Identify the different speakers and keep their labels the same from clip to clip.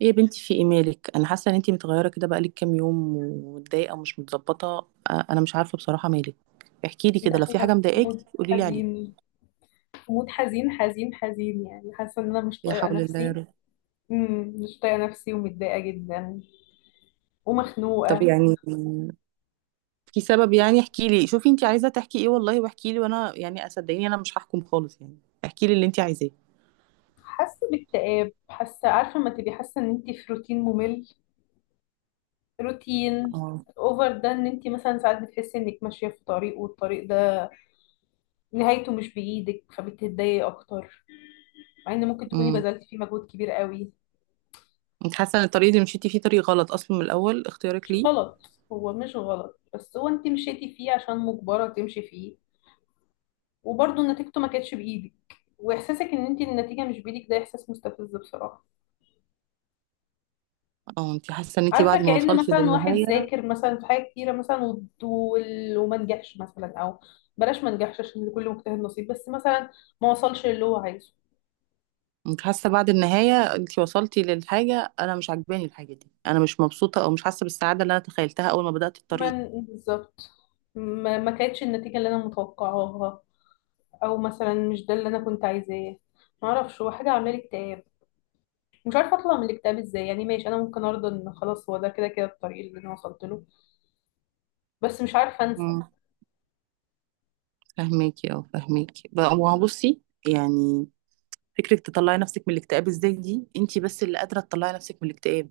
Speaker 1: ايه يا بنتي؟ في ايه مالك؟ انا حاسه ان انتي متغيره كده بقالك كام يوم ومتضايقه ومش متظبطه. آه، انا مش عارفه بصراحه مالك. احكي لي كده، لو في
Speaker 2: داخلة
Speaker 1: حاجه
Speaker 2: في
Speaker 1: مضايقاكي
Speaker 2: مود
Speaker 1: قولي لي عليها.
Speaker 2: حزين. في مود حزين حزين حزين، يعني حاسة ان انا مش
Speaker 1: لا
Speaker 2: طايقة
Speaker 1: حول الله يا
Speaker 2: نفسي.
Speaker 1: رب.
Speaker 2: مش طايقة نفسي ومتضايقة جدا
Speaker 1: طب
Speaker 2: ومخنوقة.
Speaker 1: يعني في سبب؟ يعني احكي لي، شوفي انتي عايزه تحكي ايه والله، واحكي لي وانا يعني صدقيني انا مش هحكم خالص يعني. احكي لي اللي انتي عايزاه.
Speaker 2: حاسة باكتئاب، حاسة، عارفة لما تبقي حاسة ان انت في روتين ممل؟ روتين
Speaker 1: اه.
Speaker 2: اوفر، ده ان انت مثلا ساعات بتحسي انك ماشية في طريق والطريق ده نهايته مش بإيدك، فبتتضايقي اكتر، مع ان ممكن تكوني
Speaker 1: امم
Speaker 2: بذلتي فيه مجهود كبير قوي.
Speaker 1: انت حاسه ان الطريق اللي مشيتي فيه طريق غلط اصلا من الاول اختيارك
Speaker 2: مش
Speaker 1: ليه؟
Speaker 2: غلط، هو مش غلط، بس هو انت مشيتي فيه عشان مجبرة تمشي فيه، وبرضه نتيجته ما كانتش بايدك. واحساسك ان انت النتيجه مش بايدك ده احساس مستفز بصراحه.
Speaker 1: اه انت حاسه ان انت
Speaker 2: عارفه،
Speaker 1: بعد ما
Speaker 2: كأن
Speaker 1: وصلتي
Speaker 2: مثلا واحد
Speaker 1: للنهايه،
Speaker 2: ذاكر مثلا في حاجه كتيره مثلا وما نجحش، مثلا، او بلاش ما نجحش عشان لكل مجتهد نصيب، بس مثلا ما وصلش اللي هو عايزه.
Speaker 1: انت حاسه بعد النهايه انت وصلتي للحاجه انا مش عاجباني الحاجه دي، انا مش مبسوطه او مش حاسه بالسعاده اللي انا تخيلتها اول ما بدات
Speaker 2: ما
Speaker 1: الطريق.
Speaker 2: ن- بالظبط. ما كانتش النتيجه اللي انا متوقعاها، او مثلا مش ده اللي انا كنت عايزاه. ما اعرفش، هو حاجه عامله لي اكتئاب. مش عارفه اطلع من الاكتئاب ازاي، يعني ماشي انا ممكن ارضى ان خلاص هو ده كده كده الطريق اللي انا وصلت له، بس مش عارفه انسى.
Speaker 1: امم. فهميكي، اه فهميكي بقى، ما هو بصي يعني، فكره تطلعي نفسك من الاكتئاب ازاي دي انت بس اللي قادره تطلعي نفسك من الاكتئاب.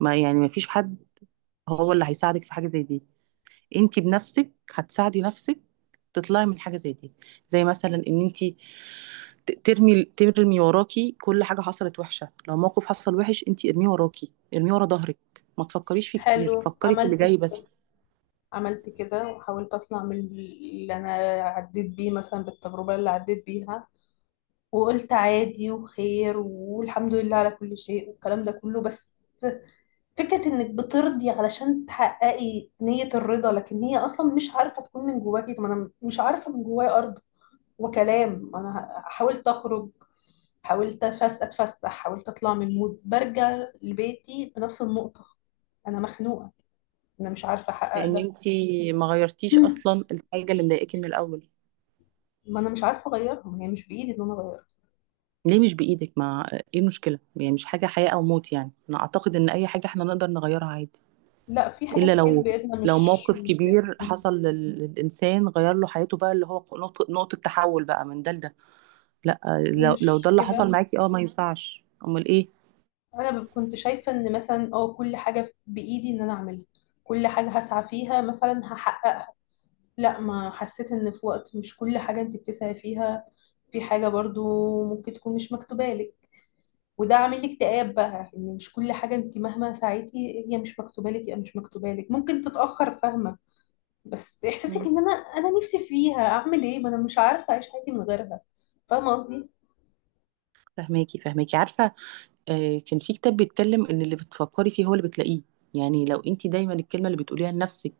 Speaker 1: ما يعني ما فيش حد هو اللي هيساعدك في حاجه زي دي، انت بنفسك هتساعدي نفسك تطلعي من حاجه زي دي. زي مثلا ان انت ترمي وراكي كل حاجة حصلت وحشة، لو موقف حصل وحش انتي ارميه وراكي، ارميه ورا ظهرك، ما تفكريش فيه كتير،
Speaker 2: حلو.
Speaker 1: فكري في اللي
Speaker 2: عملت،
Speaker 1: جاي بس.
Speaker 2: عملت كده وحاولت اطلع من اللي انا عديت بيه، مثلا بالتجربة اللي عديت بيها، وقلت عادي وخير والحمد لله على كل شيء والكلام ده كله. بس فكرة انك بترضي علشان تحققي نية الرضا، لكن هي اصلا مش عارفة تكون من جواكي. طب انا مش عارفة من جوايا ارض. وكلام، انا حاولت اخرج، حاولت اتفسح، حاولت اطلع من المود، برجع لبيتي بنفس النقطة. انا مخنوقة، انا مش عارفة
Speaker 1: لان
Speaker 2: احقق.
Speaker 1: انتي ما
Speaker 2: ده،
Speaker 1: غيرتيش اصلا الحاجة اللي مضايقاكي من الاول.
Speaker 2: ما انا مش عارفه اغيرهم، هي مش بايدي ان انا اغيرها.
Speaker 1: ليه مش بايدك؟ ما ايه المشكلة يعني؟ مش حاجة حياة او موت، يعني انا اعتقد ان اي حاجة احنا نقدر نغيرها عادي.
Speaker 2: لا، في حاجات
Speaker 1: الا
Speaker 2: كتير
Speaker 1: لو،
Speaker 2: بايدنا
Speaker 1: لو
Speaker 2: مش
Speaker 1: موقف
Speaker 2: مش
Speaker 1: كبير
Speaker 2: بايدنا.
Speaker 1: حصل للإنسان غير له حياته بقى، اللي هو نقطة، نقطة تحول بقى من ده لده. لا، لو
Speaker 2: مش
Speaker 1: ده اللي حصل
Speaker 2: كده.
Speaker 1: معاكي اه ما ينفعش، امال ايه.
Speaker 2: انا كنت شايفه ان مثلا اه كل حاجه بايدي ان انا اعملها، كل حاجه هسعى فيها مثلا هحققها. لا، ما حسيت ان في وقت مش كل حاجه انت بتسعي فيها، في حاجه برضو ممكن تكون مش مكتوبه لك. وده عامل لي اكتئاب بقى، ان مش كل حاجه انت مهما سعيتي هي مش مكتوبه لك، هي مش مكتوبه لك، ممكن تتاخر، فاهمه؟ بس احساسك ان انا، انا نفسي فيها، اعمل ايه؟ ما انا مش عارفه اعيش حياتي من غيرها. فاهمه قصدي؟
Speaker 1: فهماكي، فهماكي عارفة. آه، كان في كتاب بيتكلم ان اللي بتفكري فيه هو اللي بتلاقيه. يعني لو انت دايما الكلمة اللي بتقوليها لنفسك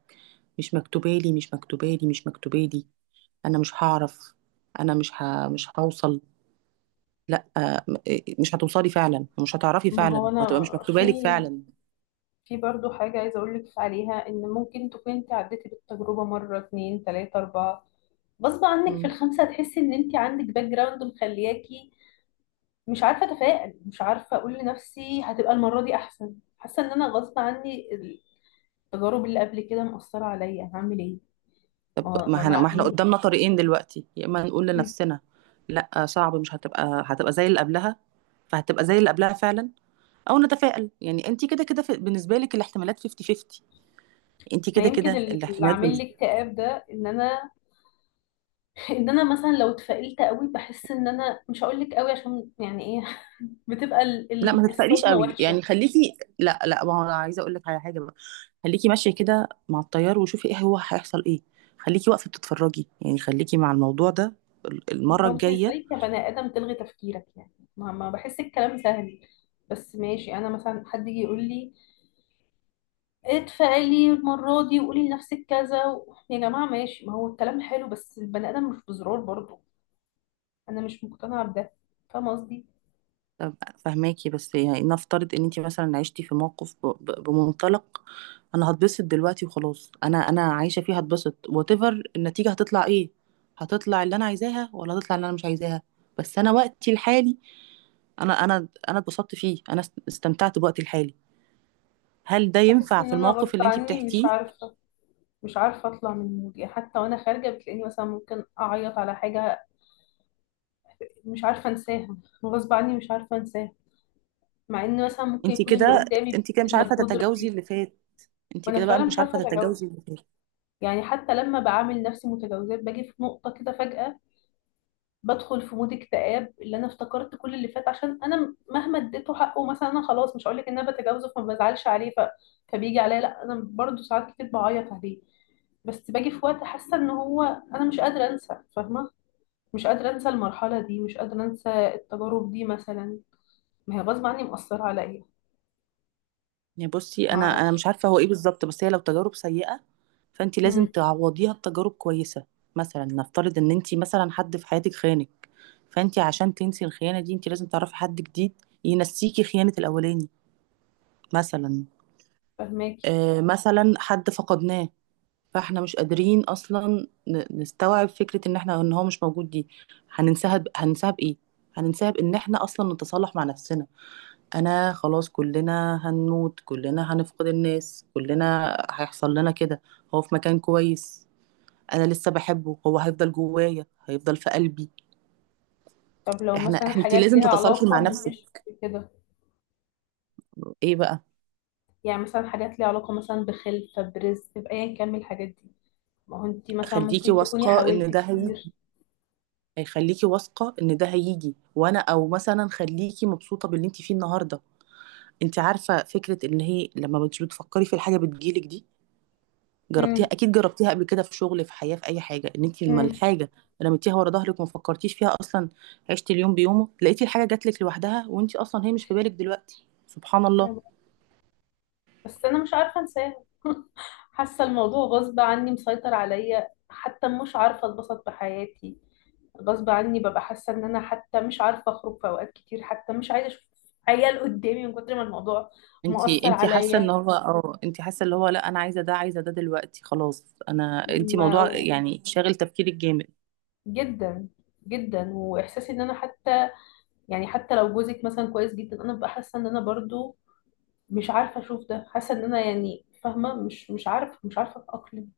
Speaker 1: مش مكتوبالي، مش مكتوبالي، مش مكتوبالي، انا مش هعرف، انا مش ه... مش هوصل، لا آه، مش هتوصلي فعلا، ومش هتعرفي
Speaker 2: ما هو
Speaker 1: فعلا، وهتبقى
Speaker 2: انا،
Speaker 1: مش
Speaker 2: في،
Speaker 1: مكتوبالك فعلا.
Speaker 2: في برضو حاجه عايزه اقول لك عليها، ان ممكن تكون انت عديتي بالتجربه مره اتنين تلاته اربعه، غصب عنك في
Speaker 1: مم.
Speaker 2: الخمسه هتحسي ان انت عندك باك جراوند مخلياكي مش عارفه اتفائل، مش عارفه اقول لنفسي هتبقى المره دي احسن، حاسه ان انا غصب عني التجارب اللي قبل كده مأثره عليا، هعمل ايه؟
Speaker 1: طب
Speaker 2: ما
Speaker 1: ما
Speaker 2: ما
Speaker 1: احنا ما احنا
Speaker 2: ما,
Speaker 1: قدامنا طريقين دلوقتي، يا اما نقول لنفسنا لا آه، صعب مش هتبقى، هتبقى زي اللي قبلها، فهتبقى زي اللي قبلها فعلا. او نتفائل، يعني انت كده كده في- بالنسبة لك الاحتمالات 50 50. انت
Speaker 2: ما
Speaker 1: كده
Speaker 2: يمكن
Speaker 1: كده
Speaker 2: اللي
Speaker 1: الاحتمالات
Speaker 2: عامل
Speaker 1: بال...
Speaker 2: لي اكتئاب ده ان انا، ان انا مثلا لو اتفائلت قوي بحس ان انا مش هقول لك قوي عشان، يعني ايه، بتبقى
Speaker 1: لا ما تتفائليش
Speaker 2: الصدمه
Speaker 1: قوي
Speaker 2: وحشه.
Speaker 1: يعني، خليكي، لا لا، ما هو انا عايزه اقول لك على حاجه بقى. خليكي ماشيه كده مع التيار، وشوفي ايه هو هيحصل ايه، خليكي واقفه بتتفرجي يعني، خليكي مع الموضوع ده ال-
Speaker 2: ما
Speaker 1: المره
Speaker 2: هو انت
Speaker 1: الجايه.
Speaker 2: ازاي كبني ادم تلغي تفكيرك؟ يعني ما بحس الكلام سهل. بس ماشي، انا مثلا حد يجي يقول لي اتفائلي المره دي وقولي لنفسك كذا و... يا جماعه ماشي، ما هو الكلام حلو، بس البني ادم مش بزرار برضه. انا مش مقتنعه بده، فاهمه قصدي؟
Speaker 1: طب فهماكي، بس يعني نفترض ان انت مثلا عشتي في موقف بمنطلق انا هتبسط دلوقتي وخلاص، انا انا عايشه فيه هتبسط، وات ايفر النتيجه هتطلع ايه، هتطلع اللي انا عايزاها ولا هتطلع اللي انا مش عايزاها، بس انا وقتي الحالي انا اتبسطت فيه، انا استمتعت بوقتي الحالي. هل ده
Speaker 2: بحس
Speaker 1: ينفع
Speaker 2: ان
Speaker 1: في
Speaker 2: انا
Speaker 1: الموقف
Speaker 2: غصب
Speaker 1: اللي انت
Speaker 2: عني، مش
Speaker 1: بتحكيه؟
Speaker 2: عارفه، مش عارفه اطلع من المود، يعني حتى وانا خارجه بتلاقيني مثلا ممكن اعيط على حاجه مش عارفة انساها. غصب عني مش عارفة انساها، مع ان مثلا ممكن
Speaker 1: انت
Speaker 2: يكون اللي
Speaker 1: كده،
Speaker 2: قدامي
Speaker 1: انت كده مش
Speaker 2: بيبذل
Speaker 1: عارفه
Speaker 2: مجهود
Speaker 1: تتجاوزي
Speaker 2: رهيب.
Speaker 1: اللي فات، انت
Speaker 2: وانا
Speaker 1: كده بقى
Speaker 2: فعلا
Speaker 1: مش
Speaker 2: مش عارفة
Speaker 1: عارفه
Speaker 2: اتجاوزه.
Speaker 1: تتجاوزي اللي فات.
Speaker 2: يعني حتى لما بعامل نفسي متجاوزات باجي في نقطة كده فجأة بدخل في مود اكتئاب، اللي انا افتكرت كل اللي فات، عشان انا مهما اديته حقه، مثلا انا خلاص مش هقولك ان انا بتجاوزه فما بزعلش عليه ف... فبيجي عليا لا انا برضه ساعات كتير بعيط عليه. بس باجي في وقت حاسة ان هو، انا مش قادرة انسى، فاهمة؟ مش قادرة انسى المرحلة دي، مش قادرة انسى التجارب دي مثلا، ما هي غصب عني مأثرة عليا.
Speaker 1: يعني بصي،
Speaker 2: ما
Speaker 1: انا مش
Speaker 2: اعرفش.
Speaker 1: عارفه هو ايه بالظبط، بس هي لو تجارب سيئه فانت لازم
Speaker 2: امم.
Speaker 1: تعوضيها بتجارب كويسه. مثلا نفترض ان انت مثلا حد في حياتك خانك، فانت عشان تنسي الخيانه دي انت لازم تعرفي حد جديد ينسيكي خيانه الاولاني، مثلا.
Speaker 2: فهماكي.
Speaker 1: آه مثلا حد فقدناه، فاحنا مش قادرين اصلا نستوعب فكره ان احنا ان هو مش موجود دي، هننساها بايه؟ هننساها بان احنا اصلا نتصالح مع نفسنا. انا خلاص، كلنا هنموت، كلنا هنفقد الناس، كلنا هيحصل لنا كده، هو في مكان كويس، انا لسه بحبه، هو هيفضل جوايا، هيفضل في قلبي.
Speaker 2: طب لو
Speaker 1: احنا،
Speaker 2: مثلا
Speaker 1: انت
Speaker 2: حاجات
Speaker 1: لازم
Speaker 2: ليها
Speaker 1: تتصالحي
Speaker 2: علاقة،
Speaker 1: مع نفسك.
Speaker 2: مش كده،
Speaker 1: ايه بقى؟
Speaker 2: يعني مثلا حاجات ليها علاقة مثلا بخلفة، برزق، بأيا كان من الحاجات دي. ما هو انتي مثلا
Speaker 1: خليكي
Speaker 2: ممكن تكوني
Speaker 1: واثقه
Speaker 2: حاولت
Speaker 1: ان ده
Speaker 2: كتير.
Speaker 1: هيخليكي واثقه ان ده هيجي، وانا او مثلا خليكي مبسوطه باللي انت فيه النهارده. انت عارفه فكره ان هي لما مش بتفكري في الحاجه بتجيلك دي، جربتيها
Speaker 2: امم.
Speaker 1: اكيد جربتيها قبل كده، في شغل، في حياه، في اي حاجه، ان انت لما
Speaker 2: امم.
Speaker 1: الحاجه رميتيها ورا ظهرك وما فكرتيش فيها اصلا، عشتي اليوم بيومه، لقيتي الحاجه جاتلك لوحدها وانت اصلا هي مش في بالك دلوقتي سبحان الله.
Speaker 2: بس انا مش عارفه انساه. حاسه الموضوع غصب عني مسيطر عليا، حتى مش عارفه اتبسط بحياتي. غصب عني ببقى حاسه ان انا حتى مش عارفه اخرج في اوقات كتير، حتى مش عايزه اشوف عيال قدامي من كتر ما الموضوع
Speaker 1: انت
Speaker 2: مؤثر
Speaker 1: انت حاسه ان
Speaker 2: عليا.
Speaker 1: هو اه، انت حاسه اللي هو لا انا عايزه ده، عايزه ده دلوقتي خلاص انا، انت موضوع
Speaker 2: ما-
Speaker 1: يعني شاغل تفكيرك جامد.
Speaker 2: جدا. جدا. واحساسي ان انا حتى، يعني حتى لو جوزك مثلا كويس جدا انا ببقى حاسه ان انا برضو مش عارفه اشوف ده، حاسه ان انا، يعني فاهمه، مش عارفه، مش عارفه اتاقلم.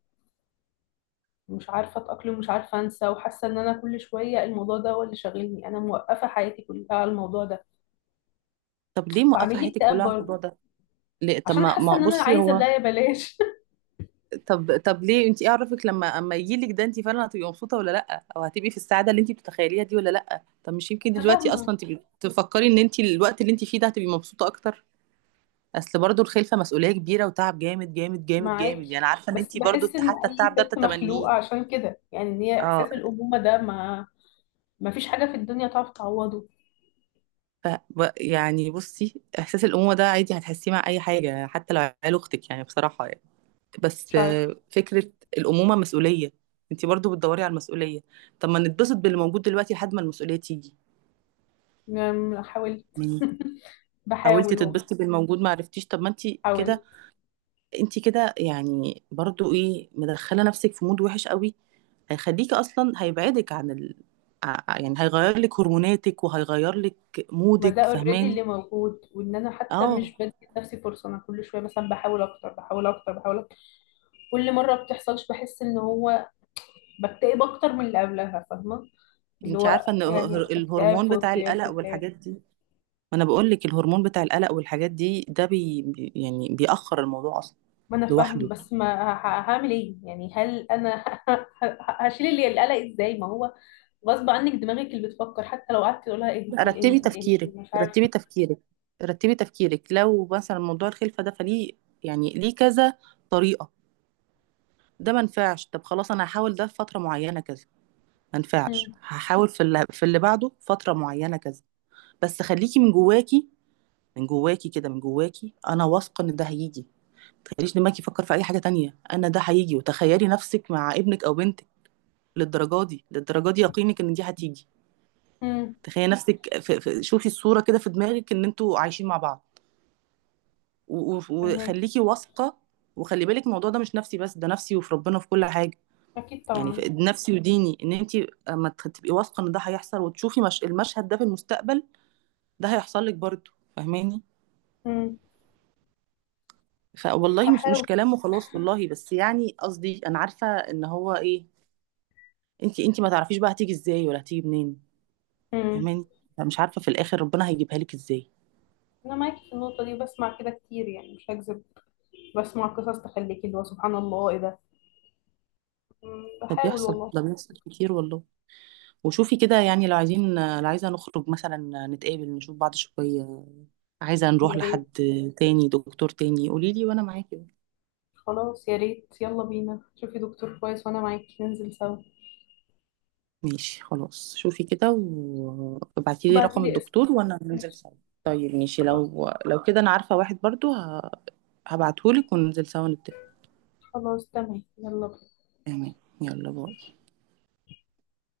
Speaker 2: مش عارفة أتأقلم، مش عارفة أنسى، وحاسة إن أنا كل شوية الموضوع ده هو اللي شاغلني، أنا موقفة حياتي كلها على الموضوع ده.
Speaker 1: طب ليه موقفه
Speaker 2: فعامل لي
Speaker 1: حياتك
Speaker 2: اكتئاب
Speaker 1: كلها على
Speaker 2: برضه،
Speaker 1: الموضوع ده؟ ليه؟ طب
Speaker 2: عشان
Speaker 1: ما
Speaker 2: حاسة
Speaker 1: ما
Speaker 2: إن أنا
Speaker 1: بصي
Speaker 2: عايزة ده،
Speaker 1: هو،
Speaker 2: يا بلاش.
Speaker 1: طب ليه انت ايه عرفك لما اما يجيلك ده انت فعلا هتبقي مبسوطه ولا لا، او هتبقي في السعاده اللي انت بتتخيليها دي ولا لا؟ طب مش يمكن
Speaker 2: أنا
Speaker 1: دلوقتي
Speaker 2: فاهمة
Speaker 1: اصلا تبقي تفكري ان انت الوقت اللي انت فيه ده هتبقي مبسوطه اكتر؟ اصل برضو الخلفه مسؤوليه كبيره وتعب جامد جامد جامد جامد، يعني
Speaker 2: معاكي،
Speaker 1: عارفه ان
Speaker 2: بس
Speaker 1: انت برضو
Speaker 2: بحس إن
Speaker 1: حتى
Speaker 2: أي
Speaker 1: التعب ده
Speaker 2: ست
Speaker 1: بتتمنيه.
Speaker 2: مخلوقة عشان كده، يعني إن هي
Speaker 1: اه.
Speaker 2: إحساس الأمومة ده، ما ما فيش حاجة في الدنيا تعرف تعوضه.
Speaker 1: يعني بصي، احساس الامومه ده عادي هتحسيه مع اي حاجه حتى لو عيال اختك يعني بصراحه. بس
Speaker 2: مش عارف.
Speaker 1: آه، فكرة الأمومة مسؤولية، انتي برضو بتدوري على المسؤولية. طب ما نتبسط باللي موجود دلوقتي لحد ما المسؤولية تيجي؟
Speaker 2: يعني حاولت.
Speaker 1: يعني حاولتي
Speaker 2: بحاول والله.
Speaker 1: تتبسطي بالموجود ما عرفتيش، طب ما انتي كده،
Speaker 2: حاولت.
Speaker 1: انتي كده يعني برضو ايه، مدخلة نفسك في مود وحش قوي، هيخليكي اصلا، هيبعدك عن ال... ع- يعني هيغير لك هرموناتك وهيغير لك
Speaker 2: ما ده
Speaker 1: مودك
Speaker 2: اوريدي
Speaker 1: فاهماني.
Speaker 2: اللي موجود، وان انا حتى
Speaker 1: اه.
Speaker 2: مش بدي لنفسي فرصه، انا كل شويه مثلا بحاول اكتر، بحاول اكتر، بحاول اكتر. كل مره بتحصلش بحس ان هو بكتئب اكتر من اللي قبلها، فاهمه؟ اللي
Speaker 1: انتي عارفة
Speaker 2: هو
Speaker 1: ان
Speaker 2: يعني
Speaker 1: الهر-
Speaker 2: اكتئاب
Speaker 1: الهرمون
Speaker 2: فوق
Speaker 1: بتاع
Speaker 2: اكتئاب
Speaker 1: القلق
Speaker 2: فوق اكتئاب.
Speaker 1: والحاجات دي، ما انا بقول لك الهرمون بتاع القلق والحاجات دي ده يعني بيأخر الموضوع اصلا
Speaker 2: ما انا فاهم،
Speaker 1: لوحده.
Speaker 2: بس ما هعمل ايه؟ يعني هل انا هشيل اللي القلق ازاي؟ ما هو غصب عنك دماغك اللي بتفكر، حتى لو قعدت تقولها اهدي
Speaker 1: رتبي
Speaker 2: اهدي
Speaker 1: تفكيرك،
Speaker 2: اهدي مش عارف.
Speaker 1: رتبي تفكيرك، رتبي تفكيرك، لو مثلا موضوع الخلفه ده فليه، يعني ليه كذا طريقه، ده ما نفعش طب خلاص انا هحاول ده في فتره معينه كذا، ما نفعش
Speaker 2: امم.
Speaker 1: هحاول في اللي، في اللي بعده فتره معينه كذا. بس خليكي من جواكي، من جواكي كده، من جواكي انا واثقه ان ده هيجي، ما تخليش دماغك يفكر في اي حاجه تانية، انا ده هيجي، وتخيلي نفسك مع ابنك او بنتك، للدرجه دي، للدرجه دي يقينك ان دي هتيجي.
Speaker 2: امم.
Speaker 1: تخيلي نفسك في في شوفي الصوره كده في دماغك ان انتوا عايشين مع بعض، و- و-
Speaker 2: فهمك.
Speaker 1: وخليكي واثقه. وخلي بالك الموضوع ده مش نفسي بس، ده نفسي وفي ربنا في كل حاجه،
Speaker 2: اكيد
Speaker 1: يعني
Speaker 2: طبعا.
Speaker 1: في نفسي وديني، ان انت اما تبقي واثقه ان ده هيحصل وتشوفي مش المشهد ده في المستقبل، ده هيحصل لك برضه فاهماني.
Speaker 2: امم.
Speaker 1: فوالله مش
Speaker 2: هحاول.
Speaker 1: كلام وخلاص والله، بس يعني قصدي انا عارفه ان هو ايه. انت ما تعرفيش بقى هتيجي ازاي، ولا هتيجي منين، فاهماني، فمش عارفه في الاخر ربنا هيجيبها لك ازاي.
Speaker 2: انا معاكي في النقطه دي، وبسمع كده كتير يعني، مش هكذب، بسمع قصص تخليكي اللي هو سبحان الله ايه ده. مم،
Speaker 1: ده
Speaker 2: بحاول
Speaker 1: بيحصل،
Speaker 2: والله.
Speaker 1: ده بيحصل كتير والله. وشوفي كده، يعني لو عايزين، لو عايزه نخرج مثلا، نتقابل نشوف بعض شويه، عايزة نروح
Speaker 2: يا
Speaker 1: لحد
Speaker 2: ريت.
Speaker 1: تاني، دكتور تاني، قولي لي وانا معاكي.
Speaker 2: خلاص يا ريت، يلا بينا، شوفي دكتور كويس وانا معاكي ننزل سوا.
Speaker 1: ماشي خلاص، شوفي كده وابعتي لي رقم
Speaker 2: وبعتيلي اسم.
Speaker 1: الدكتور وانا ننزل
Speaker 2: ماشي.
Speaker 1: سوا. طيب ماشي،
Speaker 2: خلاص.
Speaker 1: لو كده انا عارفة واحد برضو هبعتهولك وننزل سوا نتفق.
Speaker 2: خلاص تمام، يلا بينا.
Speaker 1: تمام. يلا باي.